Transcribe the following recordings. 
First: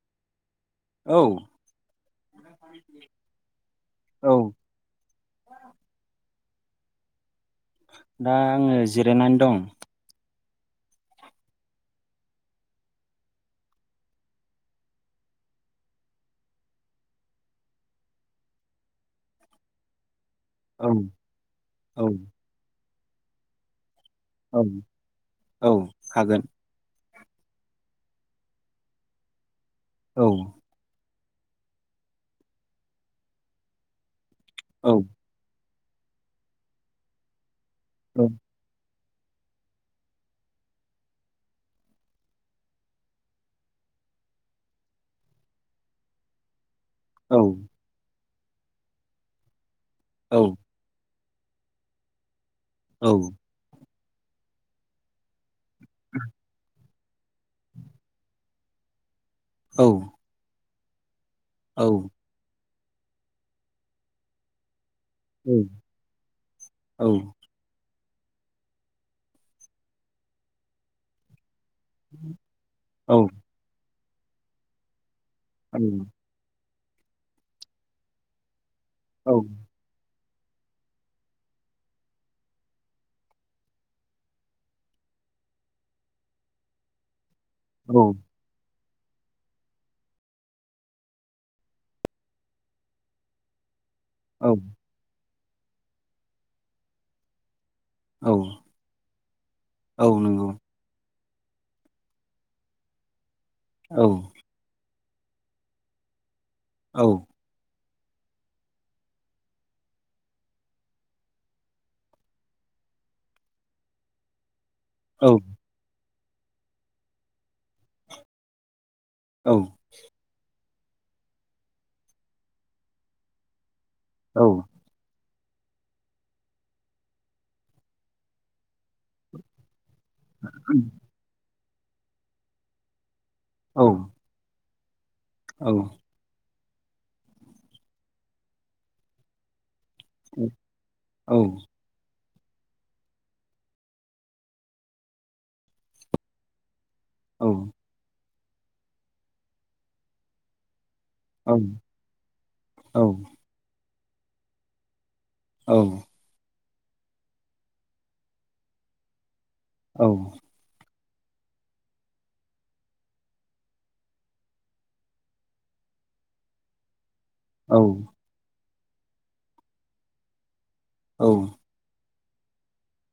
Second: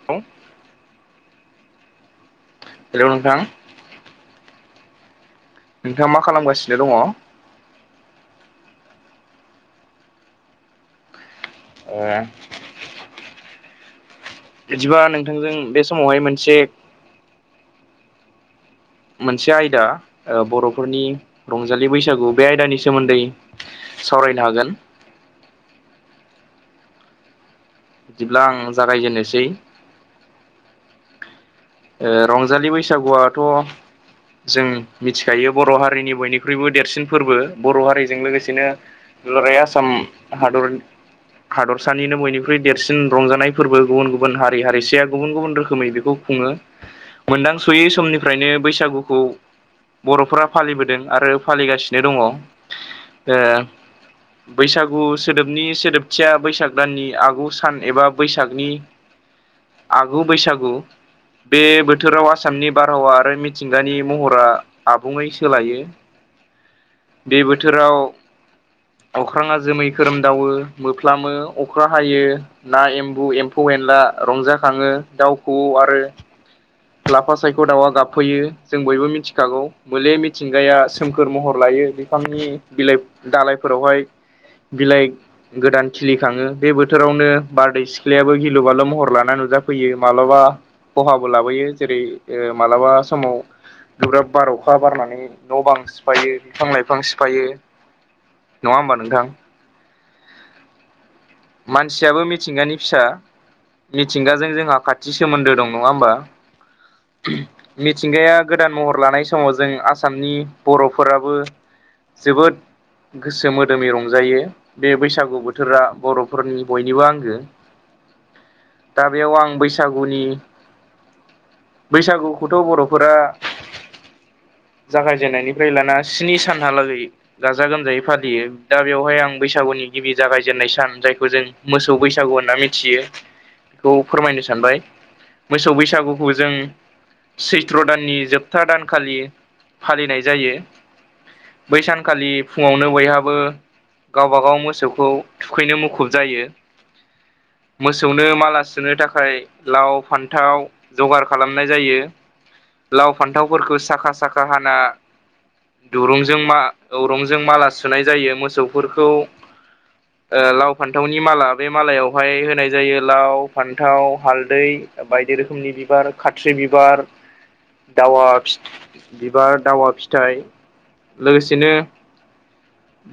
[unintelligible] औ हेल नोंथां। औ नोंथाङा मा खालामगासिनो दङ? दा आङो जिरायनानै दं। ओ बिदिबा नोंथांजों बे समावहाय मोनसे। मोनसे आयदा ओ-बरफोरनि औ रंजालि औ बैसागु बे आयदानि सोमोन्दै। सावरायनो औ हागोन। औ हागोन। बिदिब्ला आं जागायजेननोसै। औ ओ-रंजालि बैसागुआथ जों औ मिथि दायो बर हारिनि बयनिख्रुइबो देरसिन फोरबो बर हारिजों लोगोसेनो। दुलाराय आसाम हादरनि। हादरसानिनो बयनिख्रुइ देरसिन रंजानाय फोरबो गुबुन गुबुन हारि हारिसाया गुबुन गुबुन रोखोमै बे खौ खुङो औ मोनदांस'यै समनिफ्रायनो बैसागुखौ औ बर'फोरा फालिबोदों आरो फालिगासिनो दङ ओ औ बैसागु सोदोबनि सोदोबथिया बैसाग दाननि आगु सान एबा बैसागनि औ आगु बैसागु। बे औ बोथोराव आसामनि बारहावा आरो मिथिंगानि महरा आबुङै सोलायो औ बे बोथोराव अख्राङा जोमै खोरोमदावो मोफ्लामो अखा हायो ना एम्बु एम फौ एनला रंजाखाङो दाउ खौऔ आरो लाफा सायख' दाउआ गाबफैयो जों बयबो मिथिखागौ। बोले मिथिंगाया सोमखोर महर लायो बिफांनि बिलाइ दालाइफोरावहाय। बिलाइ गोदान खिलिखाङो बे बोथोरावनो बारदै औ सिख्लायाबो गिलु बालु महर लाना नुजाफैयो माबलाबा। खहाबो लाबोयो जेरै ओ मालाबा समाव गोब्राब बार अखा बारनानै न' बां सिफायो बिफां लाइफां सिफायो औ नङा होमबा नोंथां? औ नंगौ। मानसियाबो मिथिंगानि फिसा औ मिथिंगाजों जोंहा खाथि सोमोन्दो दं नङा होमबा? औ। मिथिंगाया गोदान महर लानाय समाव जों आसामनि बर'फोराबो जोबोद गोसो मोदोमै रंजायो। बे औ बैसागु बोथोरा बर'फोरनि बयनिबो आंगो। दा बेयाव आं औ बैसाग गुनि बैसागुखौथ' बर'फोरा औ। जागायजेननायनिफ्राय लाना स्नि सानहालागै गाजा गोमजायै फालियो दा बेवहाय आं बैसागुनि गिबि जागायजेननाय सान जाय जों मोसौ बैसागु होनना मिथियो औ बेखौ औ फोरमायनो सानबाय मोसौ बैसागु खौ जों सैथ्र दाननि जोबथा दानखालि फालिनाय जायो बै सानखालि फुङावनो बयहाबो गावबागाव मोसौखौ थुखैनो मुखुब जायो। औ। मोसौनो माला सुनो थाखाय लाव फान्थाव जगार खालामनाय जायो लाव फान्थावफोरखौ साखा साखा हाना औ दुरुंजों मा अरंजों माला सुनाय जायो मोसौफोरखौ। औ। लाव फान्थावनि माला बे मालायावहाय होनाय जायो लाव फान्थाव हालदै। बायदि रोखोमनि बिबार खाथ्रि बिबार। [inaudible] दावा फिथ बिबार दावा फिथाइ। लोगोसेनो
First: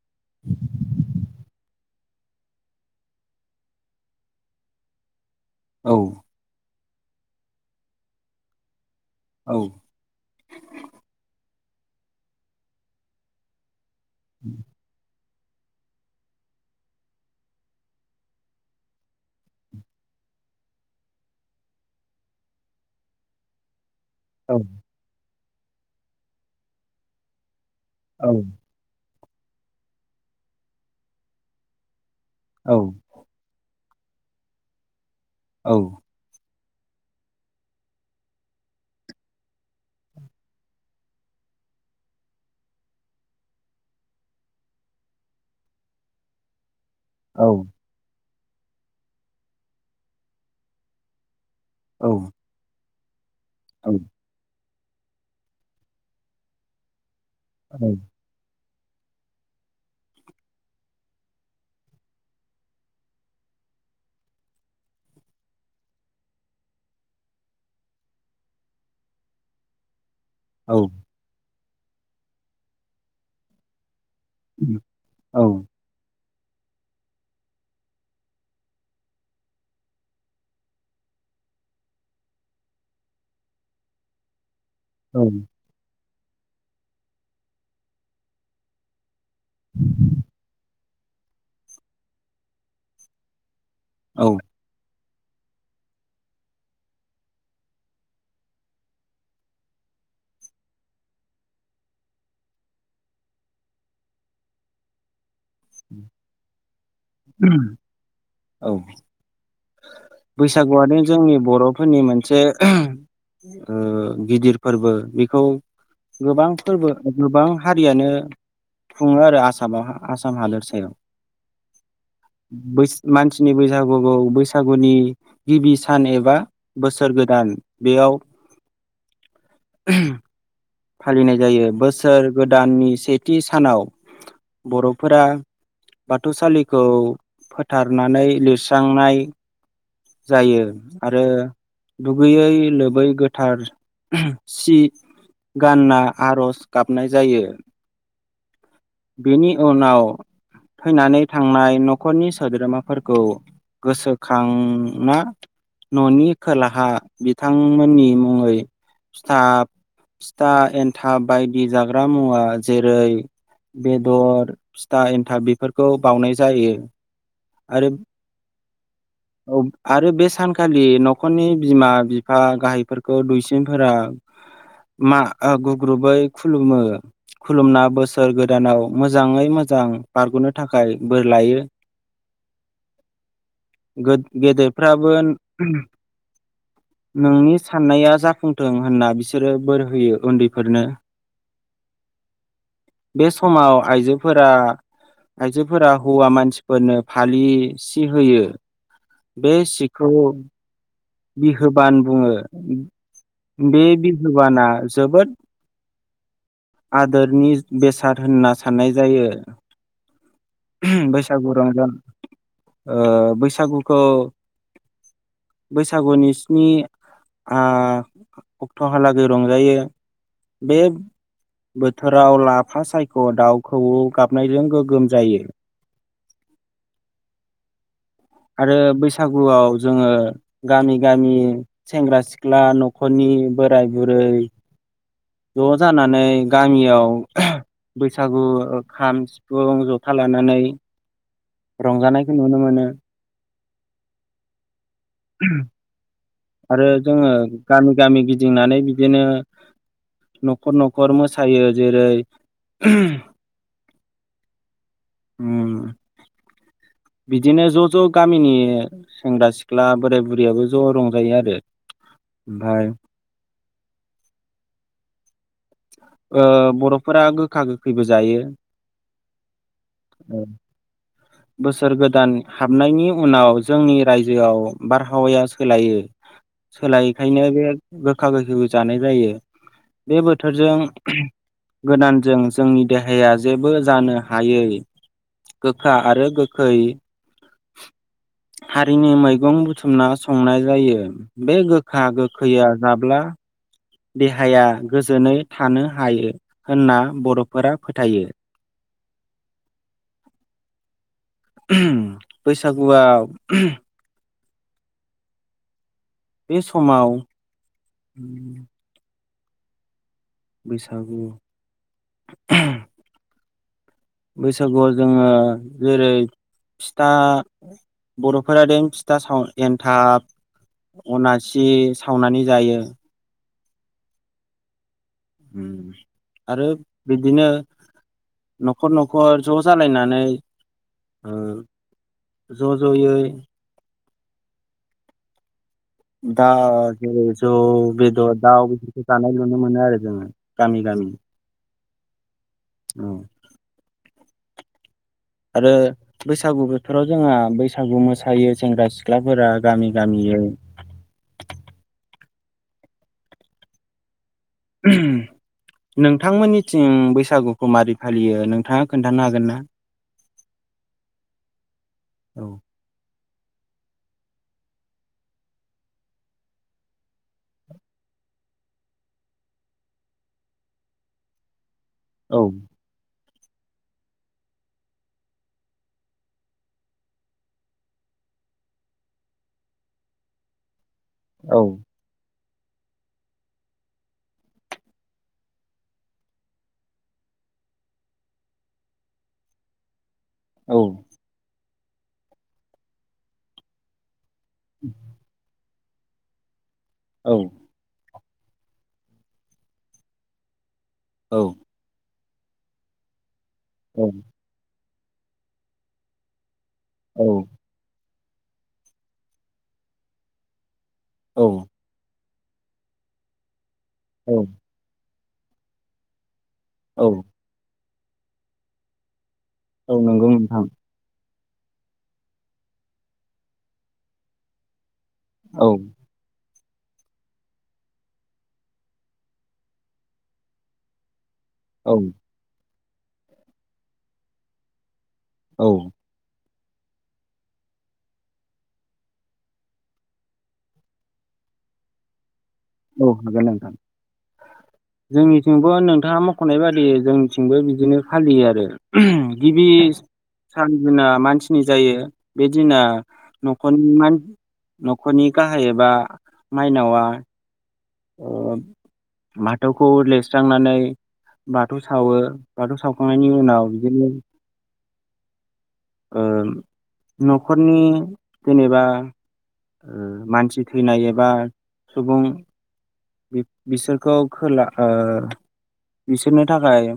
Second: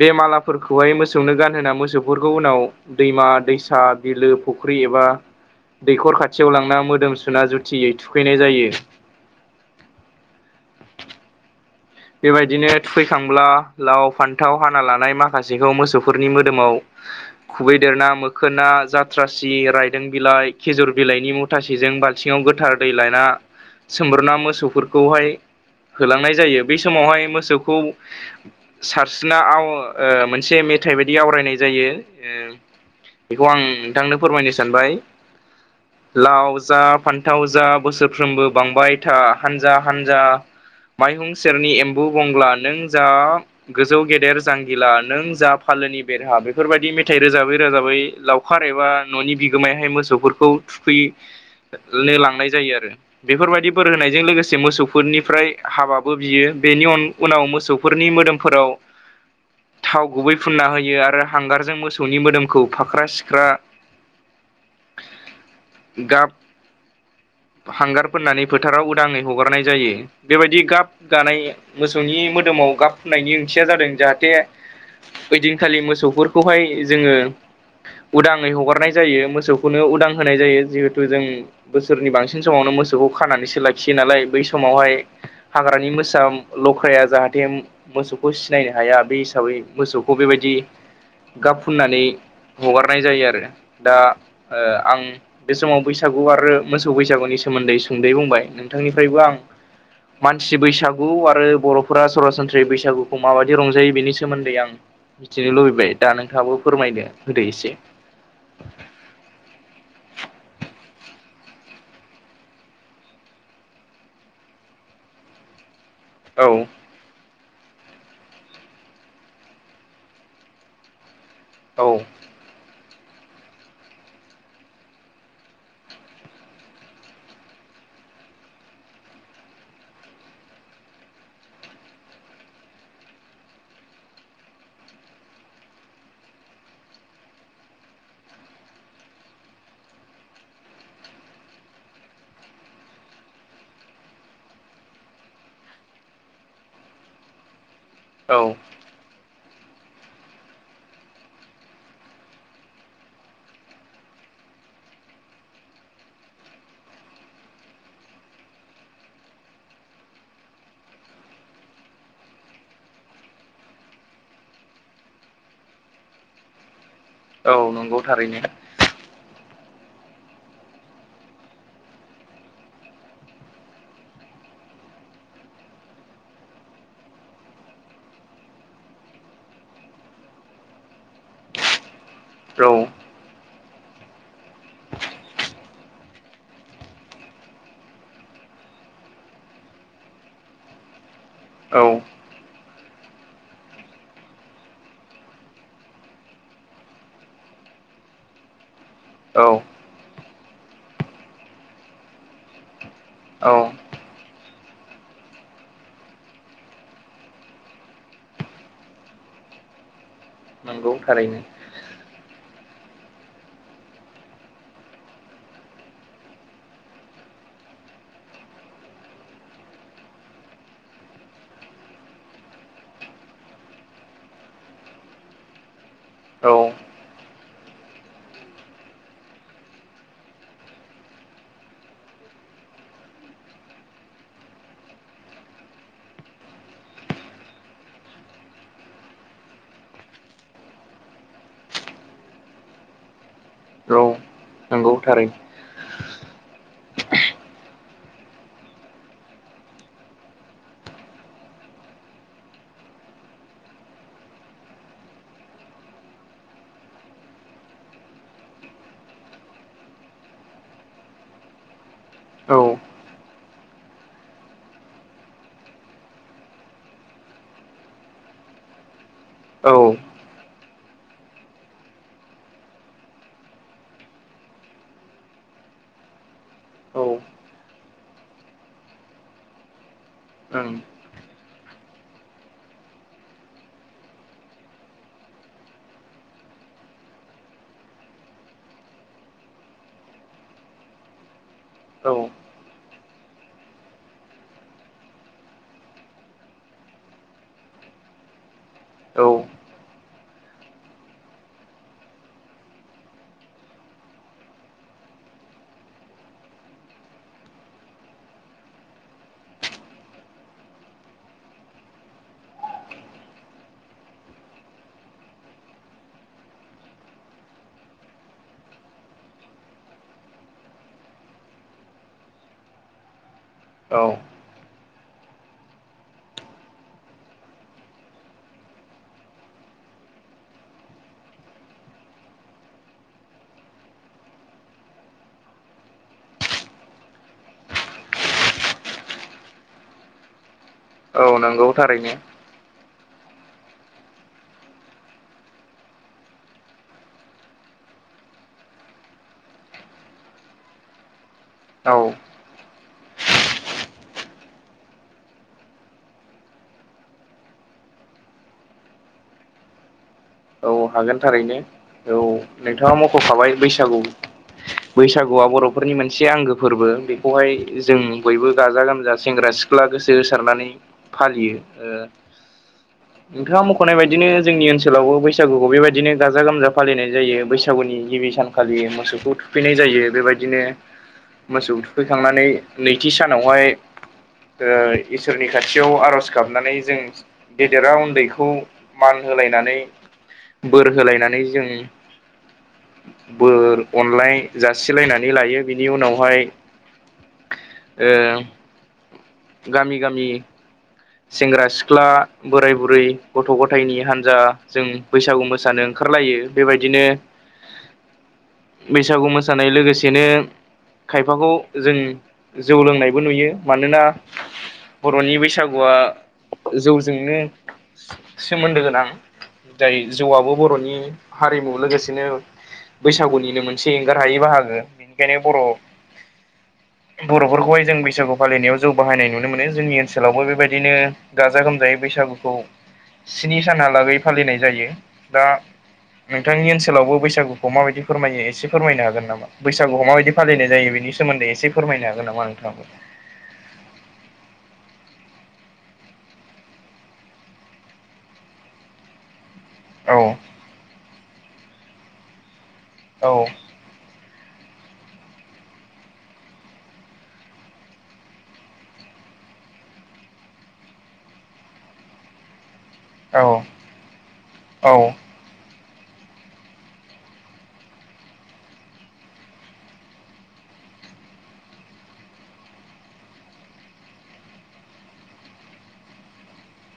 बे मालाफोरखौहाय मोसौनो गानहोना मोसौफोर खौ उनाव दैमा दैसा बिलो फुख्रि एबा दैखर खाथ थियाव लांना मोदोम सुना जुथियै थुखैनाय जायो। औ। बेबायदिनो थुखैखांब्ला लाव फान्थाव हाना लानाय मा माखासेखौ मोसौफोरनि मोदोमाव खुबैदेरना मोखोना जाथ्रासि रायदों बिलाइ खेजुर बिलाइनि मु थासेजों बाल्थिङाव गोथार दै लायना सोमब्रना मोसौफोरखौहाय होलांनाय जायो बै समावहाय मोसौखौ औ। सारस्रिना आव ओ मोनसे मेथाइ बायदि आवरायनाय जायो ओ। औ। बेखौ आं नोंथांनो फोरमायनो सानबाय। औ। लाव जा फान्थाव जा बोसोरफ्रोमबो बांबाय था हानजा हानजा माइहुं सेरनि एम्बु बंगला नों जा गोजौ गेदेर जांगिला नों जा फालोनि बेरहा बेफोरबायाददि मेथाइ औ रोजाबै रोजाबै लाव खार एबा न'नि बिगोमायहाय मोसौफोरखौ औ थुखैनो लांनाय जायो आरो। बेफोरबायदि बोर औ होनायजों लोगोसे मोसौफोरनिफ्राय हाबाबो बियो बेनि अन उनाव मोसौफोरनि मोदोमफोराव थाव गुबै फुनना होयो आरो हांगारजों मोसौनि मोदोमखौ फाख्रा सिख्रा [inaudible] गाब हांगार फोननानै फोथाराव उदाङै हगारनाय जायो। बेबायदि औ गाब गानाय मोसौनि मोदोमाव गाब फुननायनि ओंथिया जादों जाहाथे औ ओइदिनखालि मोसौफोरखौहाय जोङो उदाङै हगारनाय जायो मोसौखौनो उदां होनाय जायो जिहेथु जों बोसोरनि बांसिन समावनो मोसौखौ खानानैसो लाखियो नालाय बै समावहाय औ। हाग्रानि मोसा लख्राया जाहाथे मोसौखौ सिनायनो हाया बे हिसाबै मोसौखौ बेबायदि गाब फुननानै हगारनाय जायो आरो। दा औ ओ आं बे समाव बैसागु आरो मोसौ बैसागुनि सोमोन्दै सुंदै बुंबाय नोंथांनिफ्रायबो आं मसि बैसागु आरो बर'फोरा सरासनस्रायै बैसागुखौ माबायदि रंजायो बिनि सोमोन्दै आं मिथिनो लुबैबाय दा नोंथाङाबो फोरमायदो होदो एसे। औ। बैसागुआनो जोंनि बर'फोरनि मोनसे ओह ओ गिदिर फोरबो बेखौ गोबां औ फोरबो गोबां हारियानो खुङो आरो आसामाव आसाम हालोर सायाव। औ। बैस मानसिनि बैसागु बैसाग बैसागुनि गिबि सान एबा बोसोर गोदान बेयाव ओह फालिनाय जायो बोसोर गोदाननि सेथि सानाव बर'फोरा बाथौसालिखौ फोथारनानै लिरस्रांनाय जायो आरो दुगैयै लोबै गोथार ओहम सि गानना आर'ज गाबनाय जायो। औ। बेनि उनाव थैनानै थांनाय न'खरनि सोद्रोमाफोरखौ गोसोखांना न'नि खोलाहा बिथांमोननि मुङै फिथा फिथा एन्थाब बायदि जाग्रा मुवा जेरै बेदर फिथा एन्थाब बेफोरखौ बाउनाय जायो। औ नंगौ थारैनो। औ आरो बे सानखालि न'खरनि बिमा बिफा गाहायफोरखौ दुइसिनफोरा मा गुग्रुबै खुलुमो। खुलुमना बोसोर गोदानाव मोजाङै मोजां बारग'नो थाखाय बोर लायो। औ। गोन गेदेरफ्राबो नोंनि साननाया जाफुंथों होनना बिसोरो बोर होयो उन्दैफोरनो। औ बे समाव आइजोफोरा आयजोफोरा हौवा मानसिफोरनो फालिसि होयो औ बे सिखौ बिहोबान बुङो औ बे बिहोबाना जोबोद आदोरनि बेसाद होनना साननाय जायो नंगौ थारैनो बैसागु रंजा ओ बैसागुखौ बैसागुनि स्नि अक्ट'हालागै रंजायो बे बोथोराव लाफा सायख' दाउ खौवौ गाबनायजों गोग्गोम जायो। औ आरो बैसागुआव जोङो गामि गामि सेंग्रा सिख्ला न'खरनि बोराय बुरै ज' जानानै गामियाव बैसागु खाम सिफुं जथा लानानै रंजानायखौ नुनो मोनो औ नंगौ थारै आरो जोङो गामि गामि गिदिंनानै बिदिनो न'खर न'खर मोसायो जेरै [inaudible] बिदिनो ज' ज' गामिनि सेंग्रा सिख्ला बोराय बुरैयाबो ज' रंजायो आरो ओमफ्राय औ ओ बर'फोरा गोखा गोखैबो जायो औ [unintelligible] बोसोर गोदान हाबनायनि उनाव जोंनि रायजोआव बारहावाया सोलायो सोलायैखायनो बे गोखा गोखैखौ जानाय जायो। बे ओं बोथोरजों गोदानजों जोंनि देहाया जेबो जानो हायै गोखा आरो गोखै हारिनि मैगं बुथुमना संनाय जायो बे गोखा औ गोखैया जाब्ला देहाया गोजोनै थानो हायो होनना बर'फोरा फोथायो। औ बैसागुआ बे समाव बैसागु बैसागुआव जोङो जेरै फिथा बर'फोरादेन फिथा साव एनथाब अनासि सावनानै जायो औ आरो बिदिनो न'खर न'खर ज' जालायनानै ओ ज' ज'यै दा जेरै जौ बेदर दाउ बेसखौ जानाय नुनो मोनो आरो जोङो गामि गामि औ नंगौ थारैनो आरो बैसागु बोथोराव जोंहा बैसागु मोसायो सेंग्रा सिख्लाफोरा गामि गामियै औ नोंथांमोननिथिं बैसागुखौ मारै फालियो नोंथाङा खोन्थानो हागोन ना? औ हागोन थारैनो औ नोंथाङा मख'खाबाय बैसागु [inaudible] बैसागुआ बर'फोरनि मोनसे आंगो फोरबो बेखौहाय जों बयबो गाजा गोमजा सेंग्रा सि ख्ला गोसो होसारनानै फालियो ओ औ नोंथाङा मख'नाय बायदिनो जोंनि ओनसोलावबो बै बैसागुखौ बेबायदिनो गाजा गोमजा फालिनाय जायो बैसागुनि गिबि सानखालि मोसौखौ थुफैनाय जायो बेबायदिनो [inaudible] मोसौ थुखैखांनानै नैथि सानावहाय ओ इसोरनि खाथियाव आर'ज गाबनानै जों गेदेरा उन्दैखौ मान होलायनानै औ बोर होलायनानै जों बोर अनलाय जासिलायनानै लायो बिनि उनावहाय औ ओ गामि गामि औ सेंग्रा सिख्ला बोराय बुरै गथ' गथायनि औ हान्जा जों बैसागु मोसानो ओंखारलायो बेबायदिनो बैसागु मोसानाय लोगोसेनो औ खायफाखौ जों जौ लोंनायबो नुयो मानोना औ बर'नि बैसागुआ औ जौजोंनो सोमोन्दो गोनां। औ जाय नंगौ जौआबो नोंथां बर'नि हारिमु लोगोसेनो बैसागुनिनो मोनसे एंगार हायै बाहागो। थेने बर' औ बर'फोरखौहाय जों बैसागु फालिनायाव जौ बाहायनाय नुनो मोनो जोंनि ओनसोलावबो बेबायदिनो गाजा गोमजायै औ बैसागुखौ स्नि सानहालागै फालिनाय जायो दा औ नोंथांनि ओनसोलावबो बैसागुखौ माबायदि फोरमायो एसे फोरमायनो हागोन नामा। बैसागुखौ माबायदि फालिनाय जायो बेनि सोमोन्दै एसे फोरमायनो हागोन नामा नोंथाङाबो। औ हागोन नोंथां। जोंनिथिंबो नोंथाङा मख'नाय बादि जोंनिथिंबो बिदिनो फालियो आरो। गिबि औ सान दिना मानसिनि जायो बे दिना औ न'खर न'खरनि गाहाय एबा माइनावा ओ बाथौखौ लिरस्रांनानै बाथौ सावो। बाथौ सावखांनायनि उनाव बिदिनो औ ओ न'खरनि जेनेबा ओ मानसि थैनाय एबा सुबुं बि-बिसोरखौ खोला ओ बिसोरनि थाखाय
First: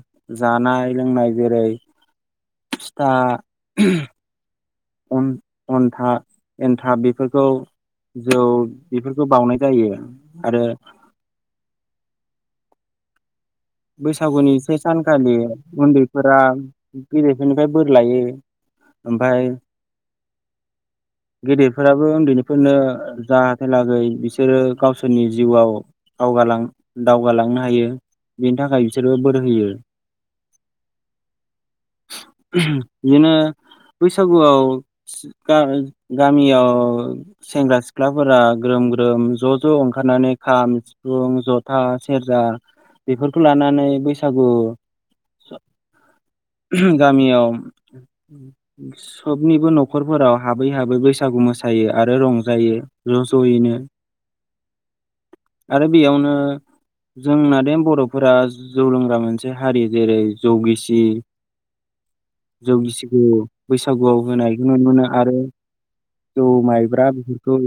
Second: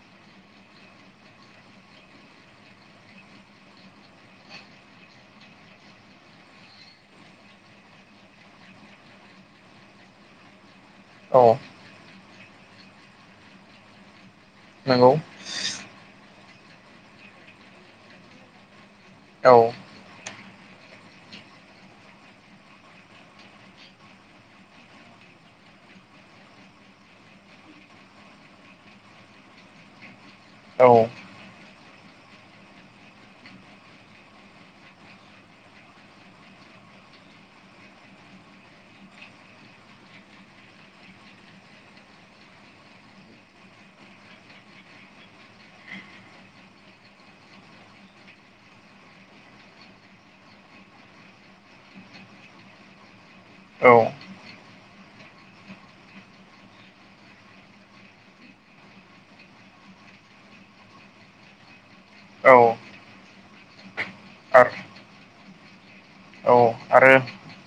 जानाय लोंनाय जेरै फिथा अन-अनथा एनथाब बेफोरखौ जौ बेफोरखौ बाउनाय जायो आरो औ बैसागुनि से नंगौ सानखालि उन्दैफोरा गेदेरफोरनिफ्राय बोर लायो। ओमफाय औ गेदेरफोराबो उन्दैनिफोरनो जाहाथे लागै बिसोरो गावसोरनि जिउआव दावगालां दावगालांनो हायो। बिनि थाखाय बिसोरबो बोर होयो। औ बिदिनो बैसागुआव गा-गामियाव सेंग्रा सिख्लाफोरा ग्रोम ग्रोम ज' ज' ओंखारनानै खाम सिफुं जथा सेरजा बेफोरखौ लानानै बैसागु स गामियाव सबनिबो न'खरफोराव हाबै हाबै बैसागु मोसायो आरो रंजायो। ज' ज'यैनो औ आरो बेयावनो जोंना देम बर'फोरा जौ लोंग्रा मोनसे हारि जेरै जौ गिसि औ जौ गिसिखु बैसागुआव होनायखौ आरो नुनो मोनो आरो जौ औ माइब्रा आरो बेफोरखौ